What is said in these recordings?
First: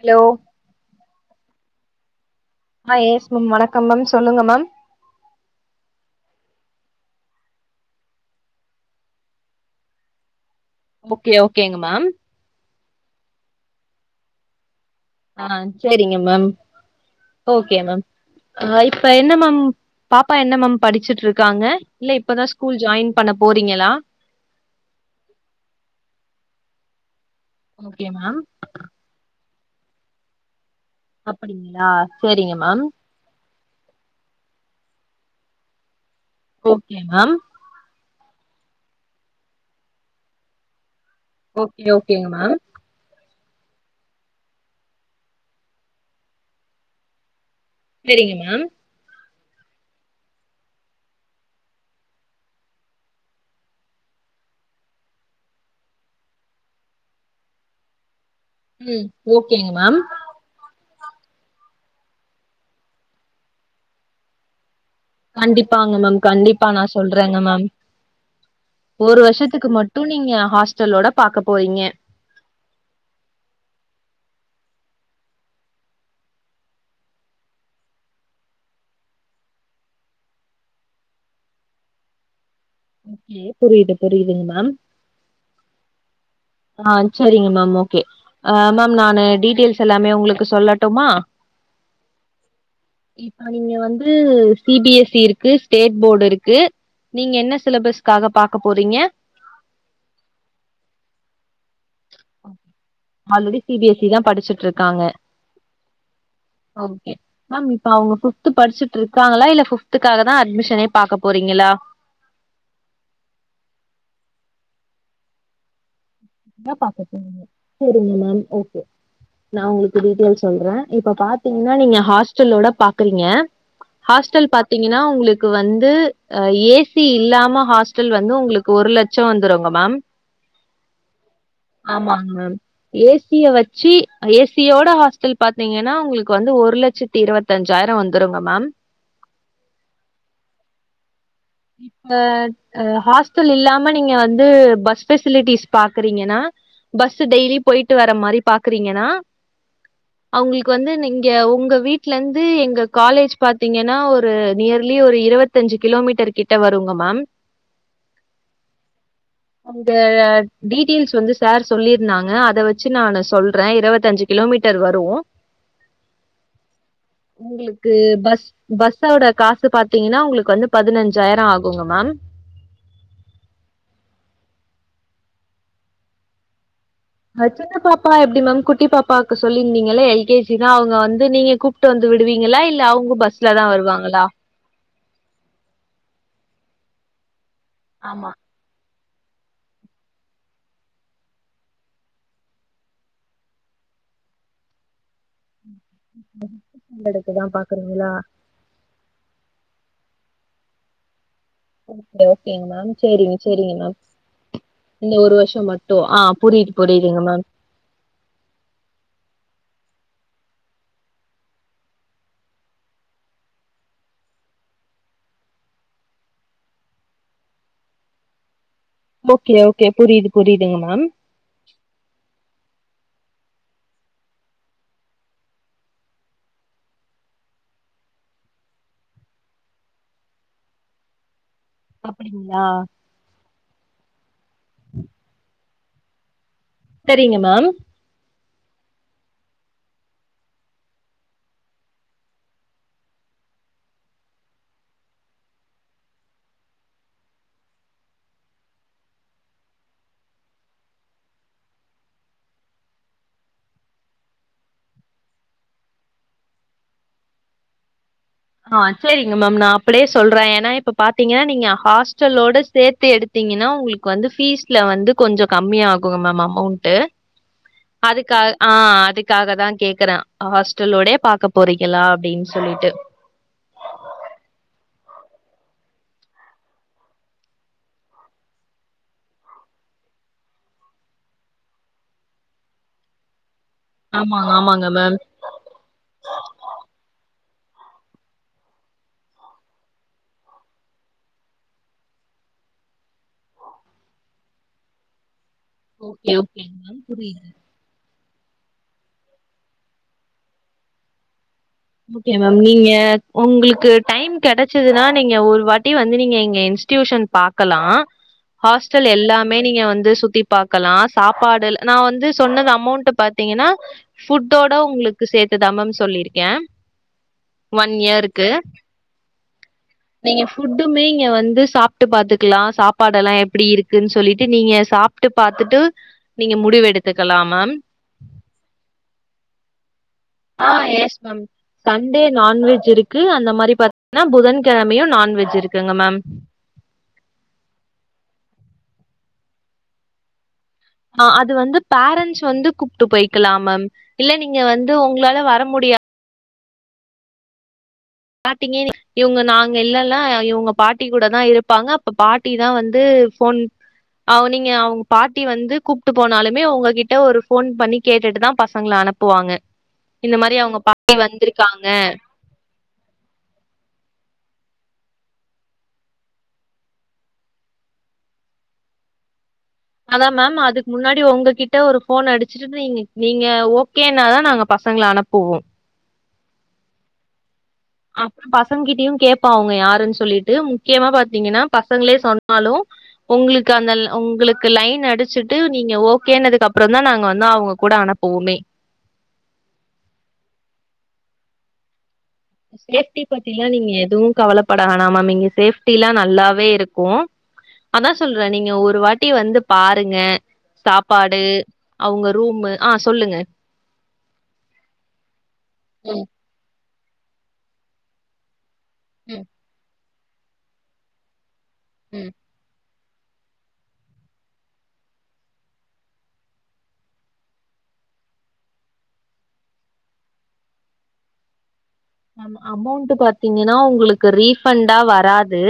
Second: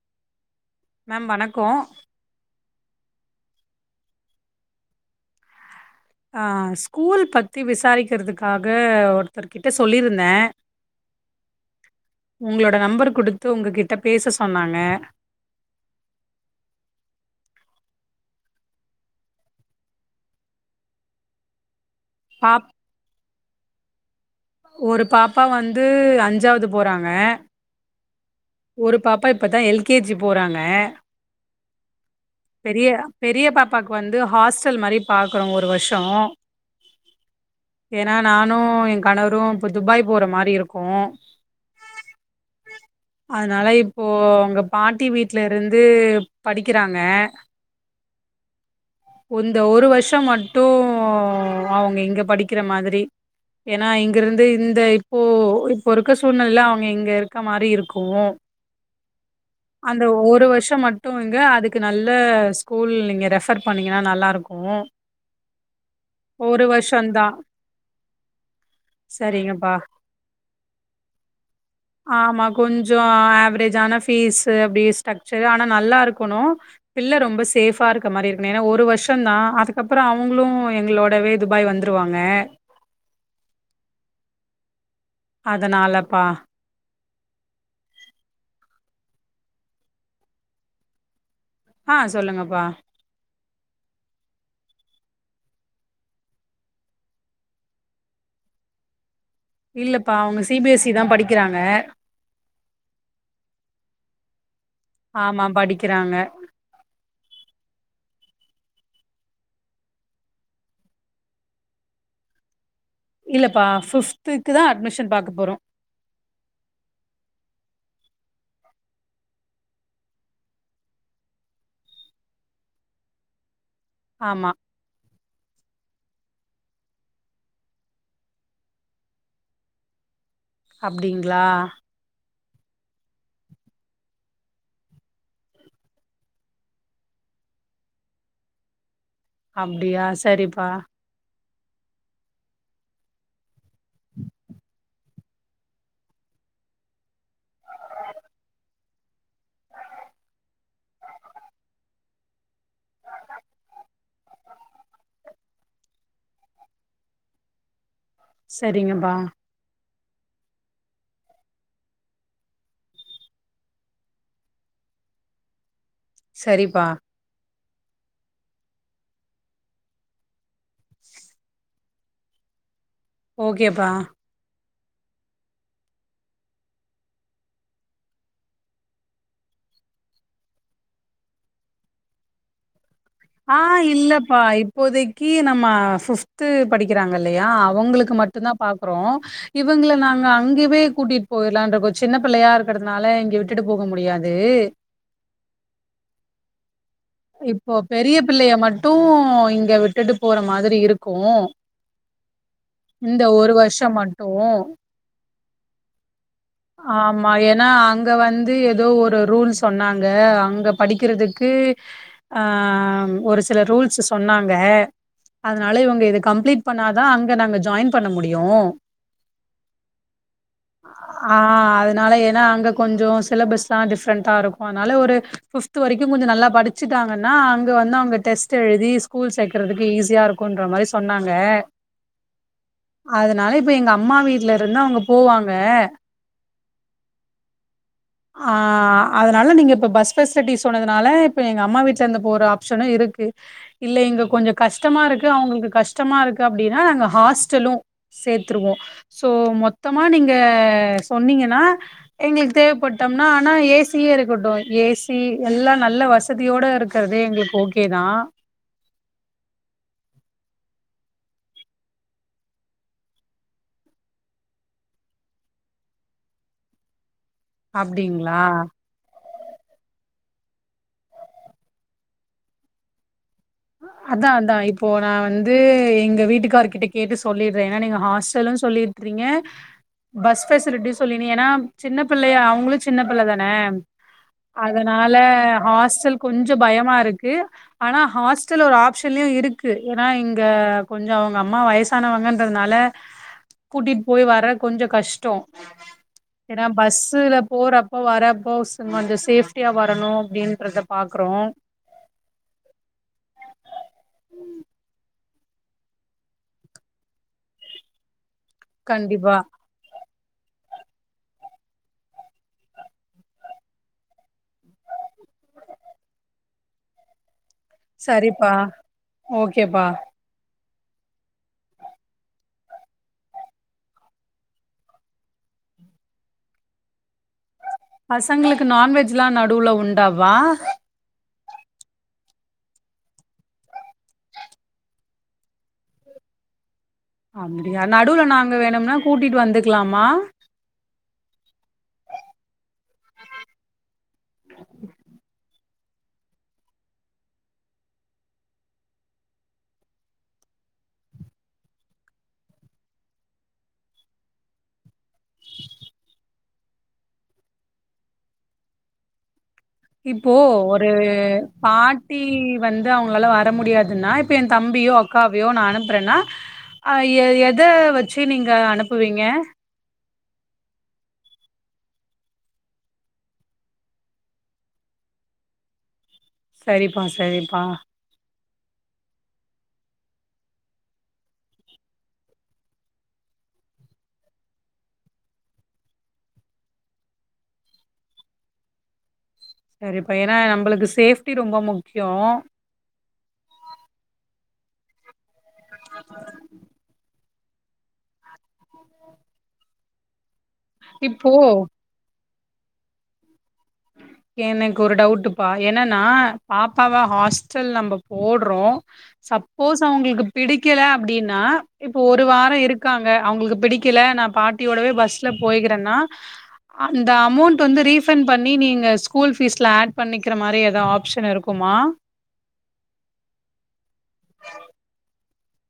Hello ma'am வணக்கோ ஆ yes ma'am வணக்கம் மேம் சொல்லுங்க மேம் ஆ ஸ்கூல் பத்தி விசாரிக்கிறதுக்காக ஒருத்தர்கர்கிட்ட சொல்லியிருந்த ஓகே ஓகேங்க மேம் உங்களோட நம்பர் குடுத்து உங்ககிட்ட பேச சொன்னாங்க ஆ செரிங்க மேம் ஓகே மேம் அ இப்ப என்ன மேம் பாப்பா என்ன மேம் படிச்சிட்ருக்காங்க இல்ல இப்ப தா பாப் ஸ்கூல் ஜாயின் பண்ண போறீங்களா ஒரு பாப்பா வந்து அஞ்சாவது போறாங்க ஓகே மேம் ஒரு பாப்பா இப்ப தா எல் கே ஜி போறாங்க அப்படிங்களா செரிங்க மேம் பெரிய பெரிய பாப்பாக்கு வந்து ஹாஸ்டல் மாரி பாக்கறோ ஒரு வர்ஷோ ஓகே மேம் ஏனா நானு என் கணவரு இப்ப துபாய் போற மாரி இருக்கு ஓகே ஓகேங்க மேம் அதுனால இப்போ அவங்க பாட்டி வீட்ல இருந்து படிக்கிறாங்க சரிங்க மேம் உந்த ஒரு வர்ஷோ மட்டு அவங்க இங்க படிக்கிற மாதிரி ஏனா இங்கருந்து இந்த இப்போ இப்போ இருக்க சூழ்நில அவங்க இங்க மாரி இருக் கு ம் ஓகேங்க மேம் அந்த ஒரு வர்ஷோ மட் டு இங்க அதுக்கு நல்ல ஸ்கூல் நீங்க ரெஃபர் பண்ணீங்கன்னா நல்லாருக்கு கண்டிப்பாங்க மேம் ஒரு கண்டிப்பா நா வருஷந்தா சொல்றேங்க மேம் ஒரு வர்ஷத்துக்கு சரிங்கப்பா மட்டு நீங்க ஹாஸ்டலோட பாக்க போறீங்க ஆமா கொஞ்சோ ஆவரேஜான ஃபீஸ்சு பேஸ் ஸ்ட்ரக்சர்ரு ஆனா நல்லா இருக்கணு பிள்ள ரொம்ப சேஃபா இருக்க மாரி இருக்கணு ஏனா ஒரு வர்ஷோ தா அதுக்கப்பறோ அவங்களு எங்களோடவே துபாய் வந்துருவாங்க ஓகே புரியிது புரியிதுங்க மேம் அதனாலப்பா ஆ சரிங்க மேம் ஓகே ஆ மேம் நானு டீட்டெயில்ஸ் எல்லாமே உங்களுக்கு சொல்லட்டுமா ஆ சொல்லுங்கப்பா இப்ப நீங்க வந்து சி பி எஸ் இ இருக்கு ஸ்டேட் போர்டு இருக்கு நீங்க என்ன சிலபஸ்க்காக பாக்க போறீங்க இல்லப்பா அவங்க சிபிஎஸ்சி தா படிக்கிறாங்க already C B S C தா படிச்சுட்ருக்காங்க ஆமா படிக்கிறாங்க ஓகே மேம் இப்ப அவங்க ஃபிப்த்து படிச்சிட்ருக்காங்களா இல்ல ஃபிப்துக்காக தா அட்மிஷனே பாக்க போறீங்களா இல்லப்பா ஃபிப்த்துக்கு தா அட்மிஷன் பக்க பாக்க போறோ என்ன பாக்க போனிங்க சரிங்க மேம் ஓகே நா உங்களுக்கு டீட்டெயல்ஸ் சொல்றேன் இப்ப பாத்தீங்கன்னா நீங்க ஹாஸ்டல்லோட பாக்குறீங்க ஹாஸ்டல் ஆமா பாத் பாத்திங்கன்னா உங்களுக்கு வந்து அ ஏசி இல்லாம ஹாஸ்டல் வந்து உங்களுக்கு ஒரு லட்சொ வந்துருங்க மேம் அப்டிங்ளா ஆமாங் மேம் ஏசிய வச்சி ஏசியோட ஹாஸ்டல் பாத்தீங்கன்னா உங்களுக்கு வந்து ஒரு லட்சத் தி இருவத்தஞ்சாயிரம் வந்துருங்க மேம் அப்டியா சரிப்பா இப்ப அ ஹாஸ்டல் இல்லாம நீங்க வந்து பஸ் ஃபெசிலிட்டிஸ் பாக்குறீங்கன்னா பஸ்ஸு டெய்லி போயிட்டு வர மாரி பாக்குறீங்கன்னா ஹா அவுங்களுக்கு வந்து நீங்க ஒங்க வீட்லர்ந்து எங்க காலேஜ் பாத்தீங்கன்னா ஒரு நியர்லி ஒரு இருவத் தஞ்சு கிலோமீட்டர் கிட்ட வருங்க மேம் சரிங்கப்பா அந்த டீட்டெயில்ஸ் வந்து சார் சொல்லியிருந்தாங்க அத வச்சு நானு சொல்றே இரவத்தஞ்சு கிலோமீட்டர் வரு சரிப்பா உங்குளுக்கு பஸ் பஸ்ஸவிட காசு பாத்தீங்கன்னா உங்குளுக்கு வந்து பதினஞ்சு ஜாயரொ ஆகுங்க மேம் ஓகேபா ஹ சின்ன பாப்பா எப்டி மேம் குட்டி பாப்பாவுக்கு சொல்லிருந்தீங்கள எல் கே ஜி தா அவுங்க வந்து நீங்க கூப் ட்டு வந்து விடுவீங்களா இல்ல அவுங்க பஸ் ஆ இல்லப்பா இப்போதைக்கி நம்ம ஃபிப்து படிக்கிறாங்க இல்லையா அவு வுங்குளுக்கு ஆமா. மட்டுந்தா பாக்குறோ இவுங்கள நாங்க அங்கவே கூட்டிட்டு போய்லான்ர்க்கோ சின்ன பிள்ளையா இருக்றதுனால இங்க விட்டுட்டு போக முடியாது எடுத்து தான் இப்போ பாக்குறீங்களா? பெரிய பிள்ளைய மட்டு இங்க விட்டுட்டு போற மாதிரி இருக்கோ ஓகே ஓகேங்க மேம் சேரிங்க சேரிங்க மேம் வருஷம் மட்டும் இந்த ஒரு வருஷொ மட்டு ஆ புரியுது புரியுதுங்க ஆமா மேம் ஏன்னா அங் அங்க வந்து எதோ ஒரு ரூல் சொன்னாங்க அங்க படிக்கிறதுக்கு அ ஒரு சில ரூல்ஸு சொன்னாங்க அதனால இவுங்க இது கம்ப்ளீட் பண்ணாதா அங்க நாங்க ஜாயின் பண்ண முடியு ஓகே ஓகே புரியுது புரியுதுங்க மேம் ஆ அதனால ஏனா அங்க கொஞ்சோ சிலபஸ்லா டிஃப்ரெண்ட்டா இருக்கூ அதனால ஒரு ஃபிஃப்த் வரைக்கு கொஞ்சொ நல்லா படிச் ச்சுட்டாங்கன்னா அங்க வந்து அவுங்க டெஸ்ட்டு எழுதி ஸ்கூல் சேக்கறதுக்கு ஈஸியா இருக்கூன்ற மாரி சொன்னாங்க அப்டிங்ளா அதனால இப்ப எங்கம்மா வீட்லருந்து அவுங்க போவாங்க செரிங்க மேம் ஆ அதனால நீங்க இப்போ பஸ் ஃபெசிலிட்டிஸ் சொன்னதுனால இப்ப எங்கம்மா வீட்லருந்து போற ஆப்ஷனூ இருக்கு இல்ல எங்க கொஞ்ச கஷ்டமாருக்கு அவுங்களுக்கு கஷ்டமாருக்கு அப்டின்னா நாங்க ஹாஸ்டலு சேத்தருவோ சோ மொத்தமா நீங்க சொன்னீங்கன்னா எங்களுக்கு தேவப்பட்டம்னா ஆனா ஏசியே இருக்கட்டும் ஏசி எல்லா நல்ல வச வசதியோட இருக்குறதே எங்களுக்கு ஓகே தா ஆ சரிங்க மேம் நா அப்டியே சொல்ற ஏனா இப்ப பாத்தீங்கனா நீங்க ஹாஸ்டலோட சேத்து எடுத் த்தீங்கனா உங்ளுக்கு வந்து ஃபீஸ்ல வந்து கொஞ்சோ கம்மியா ஆகுங்க மேம் அமௌண்ட்டு அதுக்கா அப்டிங்களா ஆ அது க்காக தா கேக்குற ஹாஸ்டலோடே பாக்க போறீங்களா அப்டின்னு சொல்லிட்டு அதா அதா இப்போ நா வந்து எங்க வீட்டுக்கார்கிட்ட கேட்டு சொல்லிட்ற ஏனா நீங்க ஹாஸ்டலுன்னு சொல்லி விட்றீங்க பஸ் ஃபெசிலிட்டி சொல்லி ஏனா சின்ன பிள்ளையா அவுங்களும் சின்ன பிள்ள தான ஆமாங்க ஆமாங்க அதனால மேம் ஹாஸ்டல் கொஞ்சோ பயமா இருக்கு ஆனா ஹாஸ் ட்டலு ஒரு ஆஃப்ஷன்லயு இருக்கு ஏனா இங்க கொஞ்சோ அவுங்க அம்மா வயசானவுங்கன்றதுனால கூட்டிட்டு போய் வர்ற கொஞ்சோ கஷ்டோ ஓகே ஏனா ஓகேங்க மேம் பஸ்ஸுல புரியுது போறப் போ வரப்போ கொஞ்சோ சேஃப்டியா வரணு அப்டின்றத பாக்குறோ ஓகே மேம் நீங்க உங்ளுக்கு டைம் கெடைச்சதுனா நீங்க ஒரு வாட்டி வந்து நீங்க எங்க இன்ஸ்ட்டியூஷன் பாக்கலா ஹாஸ்டல் கண்டிப்பா எல்லாமே நீங்க வந்து சுத்தி பாக்கலா சாப்பாடு நா வந்து சொன்னது அமௌண்ட்டு பாத்தீங்கனா ஃபுட்டோட உங்ளுக்கு சேத்துதா மேம் சொல்லிருக்க சரிப்பா ஓகேப்பா நீங்க ஃபுட்டுமே இங்க வந்து சாப்ட்டு பாத்துக்லா சாப்பாடுல்லா எப்டி இருக்குன்னு சொல்லிட்டு நீங்க சா ப்ட்டு பாத்துட்டு நீங்க முடிவு எடுத்துக்கலா மேம் பசங்களுக்கு நான்வெஜ்லா நடுவுல உண் டாப்பா ஆ எஸ் மேம் சண்டே நான்வெஜ் இருக்கு அந்த மாரி பாத் னா புதன் கெழமையு நான்வெஜ் இருக்குங்க மேம் அப்டியா நடுவுல நாங்க வேணும்னா கூட்டிட்டு வந்துக்லாமா அ அது வந்து பேரண்ட்ஸ் வந்து கூப்ட்டு போய்க்லா மேம் இல்ல நீங்க வந்து உங்களால வர முடியா ஸ்டாடிங்கே இவுங்க நாங்க இல்லல்ல இவுங்க பாட்டி கூட தா இருப்பாங்க அப்ப பாட் ட்டி தா வந்து ஃபோன் அவ நீங்க அவுங் பாட்டி வந்து கூப்ட்டு போனாலுமே உங்ககிட்ட ஒரு ஃபோன் பண்ணி கேட்டுட்டு தா பசங்கள அனுப் புவாங்க இப்போ ஒரு பாட்டி வந்து அவுங்களால வர முடியாதுன்னா இப்ப என் தம்பியோ அக்காவையோ நா அனுப்புறன்னா அ எத வச்சு நீங்க அனுப்புவீங்க அதான் மேம் அதுக்கு முன்னாடி உங்ககிட்ட ஒரு ஃபோன் அடிச்சு ட்டு நீங்க நீங்க ஓகேனாதான் நாங்க பசங்கள அனுப்புவோம் சரிப்பா சரிப்பா அப் பசங்க கிட்டயும் கேப்போம் அவுங்க யாருன்னு சொல்லிட்டு முக்கியமா பாத்தீங்கன்னா பசங்களே சொன்னாலும் உங்களுக்கு அந்த உங்களுக்கு லைன் அடிச்சிட்டு நீங்க ஓகேனதுக்கு அப்புறம் தான் நாங்க வந்து அவுங்க கூட அனுப்புவோமே சரிப்பா ஏன்னா நம்பளுக்கு சேஃப்டி ரொம்ப முக்கியோ சேஃப்டி பத்திலாம் நீங்க எதுவும் கவலப்பட வேனா மேம் இங்க சேஃப்டில்லாம் நல்லாவே இருக்கும் அதான் சொல்ற நீங்க ஒரு வாட்டி வந்து பாருங்க இப்போ சாப்பாடு அவுங்க ரூம்மு ஆ சொல்லுங்க எனக்கு ஒரு டவுட்டுப்பா என்னன்னா ம் பாப்பாவ ஹாஸ்டல் நம்ப போடுறோம் சப் ம் போஸ் அவுங்களுக்கு பிடிக்கல அப்டின்னா இப்போ ஒரு ம் வாரம் இருக் இருக்காங்க அவுங்களுக்கு பிடிக்கல நா பாட்டியோடவே நா பஸ்ல போய்கிறேன்னா அந்த அமௌண்ட் வந்து ரீபண் பண்ணி நீங்க ஸ்கூல் ஃபீஸ்ல ஆட் பண்ணிக்கிற மாரி ஏதும் ஆப்ஷன் இருக்குமா அம அமௌன்ட் பாத்தீங்கன்னா உங்களுக்கு ரீஃபண்டா வராது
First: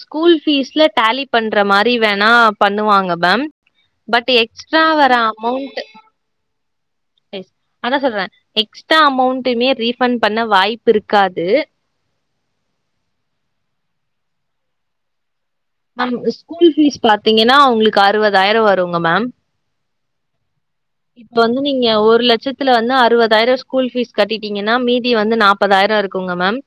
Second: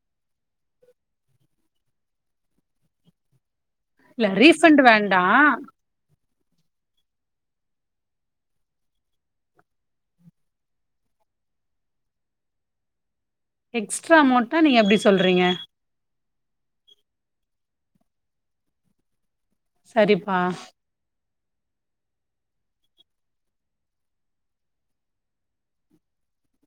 ஸ்கூல் ஃபீஸ்ல டேலி பண்ற மாரி வேணா பண்ணுவாங்க மேம் இல்ல பட் ரீஃபண்ட் எக்ஸ்ட்ரா வர வேண்டா அமௌண்ட் எஸ் அதா சொல்றேன் எக்ஸ்ட்ரா அமௌண்ட்டுமே ரீஃபண்ட் பண்ண வாய்ப்புருக்காது எக்ஸ்ட்ரா அமௌண்ட்னா நீங்க எப்டி சொல்றீங்க மேம் ஸ்கூல் ஃபீஸ் பாத்தீங்கன்னா உங்களுக்கு அறுவதாயிரம் வருங்க மேம் செரிப்பா இப்ப வந்து நீங்க ஒரு லட்சத்துல வந்து அறுவதாயிரம் ஸ்கூல் ஃபீஸ் கட்டிட்டீங்கன்னா மீதி வந்து நாப் பதாயிரம் இருக்குங்க மேம்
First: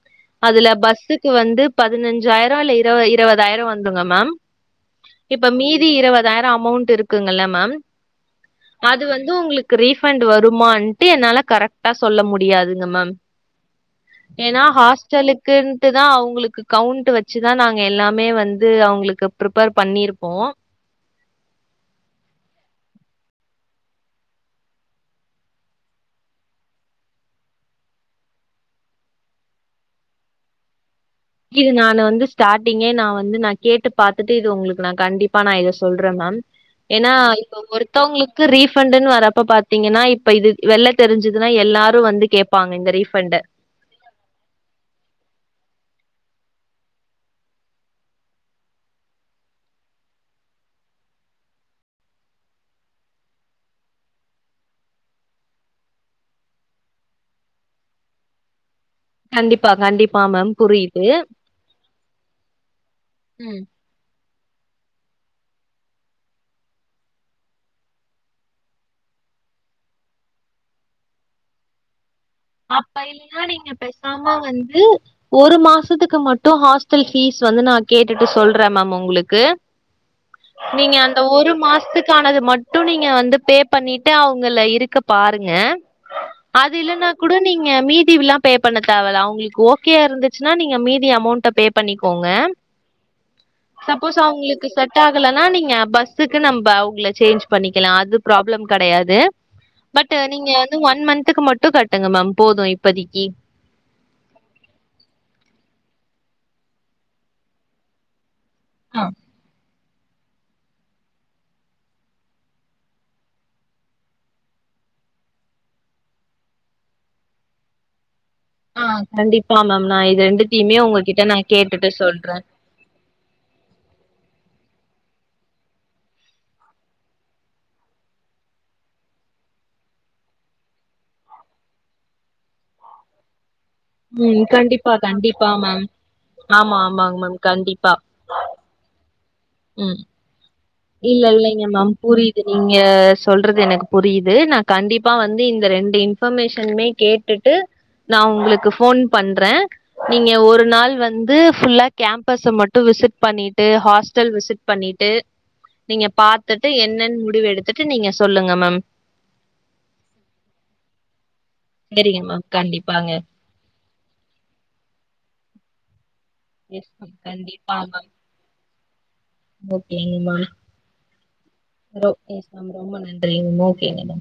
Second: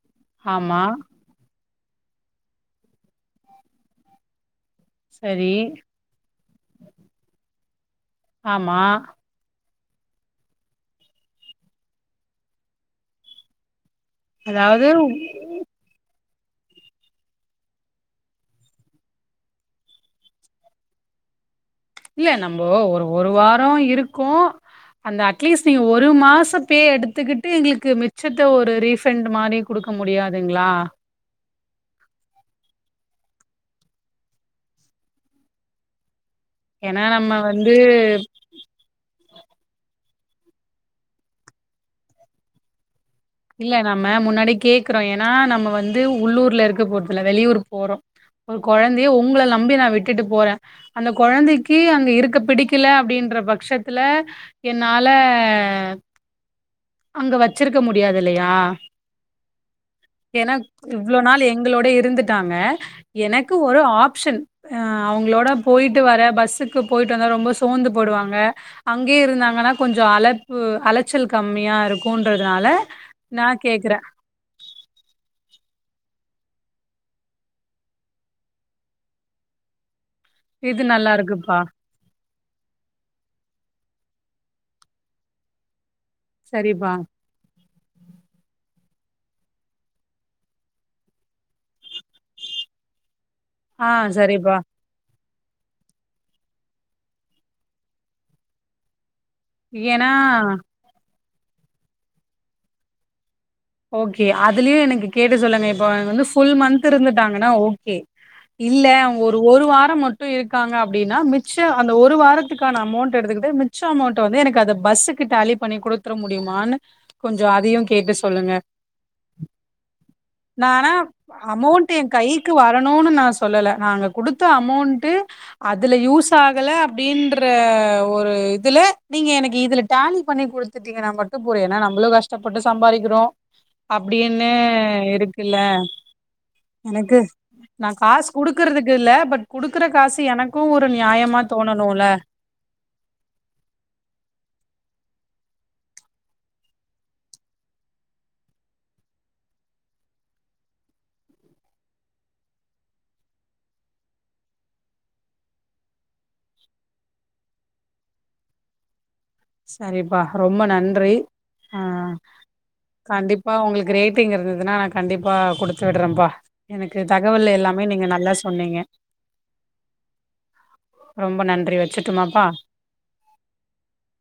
அதுல ஆமா பஸ்ஸுக்கு வந்து பதினஞ்சாயிரம் இல்ல இரு இருவதாயிரம் வந்துங்க மேம் இப்ப சரி மீதி இருவதாயிரம் அமௌண்ட்டு இருக்குங்கல்ல மேம் ஆமா அது வந்து உங்களுக்கு ரீபண்ட் வருமான்ட்டு என்னால கரெக்ட்டா சொல்ல முடியாதுங்க மேம் ஏன்னா அதாவது ஹாஸ்டலுக் ன்ட்டு தா அவுங்களுக்கு கவுண்ட் வச்சுதா நாங்க எல்லாமே வந்து அவுங்களுக்கு ப்ரிப்பேர் பண்ணிருப்போம் இல்ல நம்போ ஒரு ஒரு வாரோ இருக்கோ அந்த அட்லீஸ்ட் நீங்க ஒரு மாசம் பே எடுத்துக்கிட்டு எங்களுக்கு மிச்சத்த ஒரு ரீஃபண்ட் மாரி குடுக்க முடியாதுங்களா இது நானு வந்து ஸ்டார்டிங்கே நா வந்து நா கேட்டு பாத்துட்டு இது உங்களுக்கு நா கண்டிப்பா நா இத சொல்றே மேம் ஏன்னா நம்ம இப்ப வந்து ஒருத்தோங்களுக் கு ரீஃபண்டுன்னு வரப்ப பாத்தீங்கன்னா இப்ப இது வெள்ள தெரிஞ்சதுன்னா எல்லாரும் வந்து கேப்பாங்க இந்த ரீஃபண்ட இல்ல நாம்ம முன்னாடி கேக்குறோம் ஏன்னா நம்ம வந்து உள்ளூர்ல இருக்க போறதுல வெளியூர் போறோம் ஒரு கொழந்தைய உங்கள நம்பி நா விட்டுட்டு போறேன் அந்த கொழந்தைக்கு அங்க இருக்க பிடிக்கல அப்டின்ற பட்சத்துல என்னால அங்க வச்சிருக்க முடியாதுல்லயா கண்டிப்பாக கண் ஏனா இவ்ளோ நாள் எங்களோட இருந்துட்டாங்க எனக்கு ம் ஒரு ஆப்ஷன் ஆ அவங்களோட போயிட்டு வரே பஸ்ஸுக்கு போயிட்டு வந்தா ரொம்ப சோந்து போய்டுவாங்க அங்கே இருந்தாங்கன்னா கொஞ்சம் அலப்பு அலைச்சல் கம்மியா இருக்கும்ன்றதுனால அப்டி இல்லனா நீங்க பேசாம வந்து ஒரு மாசத்துக்கு மட்டு ஹாஸ்டல் ஃபீஸ் வந்து நா கேட்டுட்டு சொல்ற மேம் உங்ளுக்கு இது நீங்க நல்லா அந்த ஒரு இருக்குப்பா மாஸ்த்துக்கானது மட் டும் நீங்க வந்து பே பண்ணிட்டு அவுங்கல இருக்க பாருங்க அது சரிப்பா இல்லனா குடு நீங்க மீதிவிலா பே பண்ண தேவல அவுங்ளுக் ஓகேயாருந்துச்சுனா மீதி அமோண்ட பே பண்ணிக்கோங்க ஆ சப்போஸ் சரிப்பா அவுங்ளுக்கு செட் ஆகலனா நீங்க பஸ்ஸுக்கு நம்ப அவுங்களுக்கு சேஞ்ச் பண்ணிக்கலா அது ப்ராப்ளம் கெடயாது ஏன்னா பட் நீங்க வந்து ஒன் மந்த்துக்கு மட்டு கட்டுங்க மேம் போது இப்பதக்கி ஓகே அதுலயும் எனக்கு கேட்டு சொல்லுங்க இப்போ வ வந்து ஃபுல் மந்த் இருந்துட்டாங்கனா ஓகே இல்ல ஆ அவுங்க ஒரு ஒரு வார மட் டும் இருக்காங்க அப்டின்னா மிச்ச அந்த ஒரு வாரத்துக்கான அமோண்ட எடுத்துகிட்டு மிச்ச அமோண்ட வந்து எனக்கு அத பஸ்ஸுக்கு டேலி பண்ணி குடுத்திற முடியுமான்னு கொஞ்சம் அதயும் கேட்டு சொல்லுங்க ஆ கண்டிப்பா மேம் நா இது நா ரெண்டுதயுமே அவுங்கிட்ட நா கேட்டுட்டு சொல்றே பணனு நா சொல்லல நாங்க குடுத்த அமோன்ட்டு அதுல யூஸாகல அப்டின்ற ஒரு இதுல நீங்க எனக்கு இதுல டாலி பண்ணி குடுத் த்துட்டீங்கனா மட்டு போது ஏனா நம்ப்ளு கஷ்டப்பட்டு சம்பாறிக்கிறோ ம் அப்டின்னு கண்டிப்பா கண்டிப்பா இருக்குல்ல மேம் ஆமா எனக்கு ஆமாங்க மேம் நா கண்டிப்பா காஸ் குடுக்குறதுக்குல்ல பட் குடுக்குற ம் காசு எனக்கு ஒரு இல்ல நியாயமா இல்லைங்க மேம் தோணணுல புரியுது நீங்க சொல்றது எனக் புரியுது நா கண்டிப்பா வந்து இந்த ரெண்டு இன்ஃபர்மேஷன்மே கேட் டுட்டு நா உங்ளுக்கு ஃபோன் பண்றே நீங்க ஒரு நாள் வந்து ஃபுல்லா கேம்பஸ் மட்டு விசிட் பண்ணிட்டு ஹாஸ்டல் விசிட் பண்ணிட்டு நீங்க பாத்துட்டு என்னன் முடிவ் எடுத்துட்டு நீங்க சொல்லுங்க மேம் சரிபா ரொம்ப நன்றி செரிங்க மேம் கண்டிப்பாங்க பா உங்ளுக்கு ரேட்டிங் இருந்ததுனா நா கண்டிபா குடுத்து விடுறேபா எஸ் எனக்கு மேம் தகவல் கண்டிப்பா எல்லாமே நீங்க நல்லா சொன்னீங்க ஓகேங்மா ரொம்ப நன்றி உங்க கூட வச்சுட்டுமாப்பா பேசுனது ரொம்ப நன்றி ஓகேங்கமா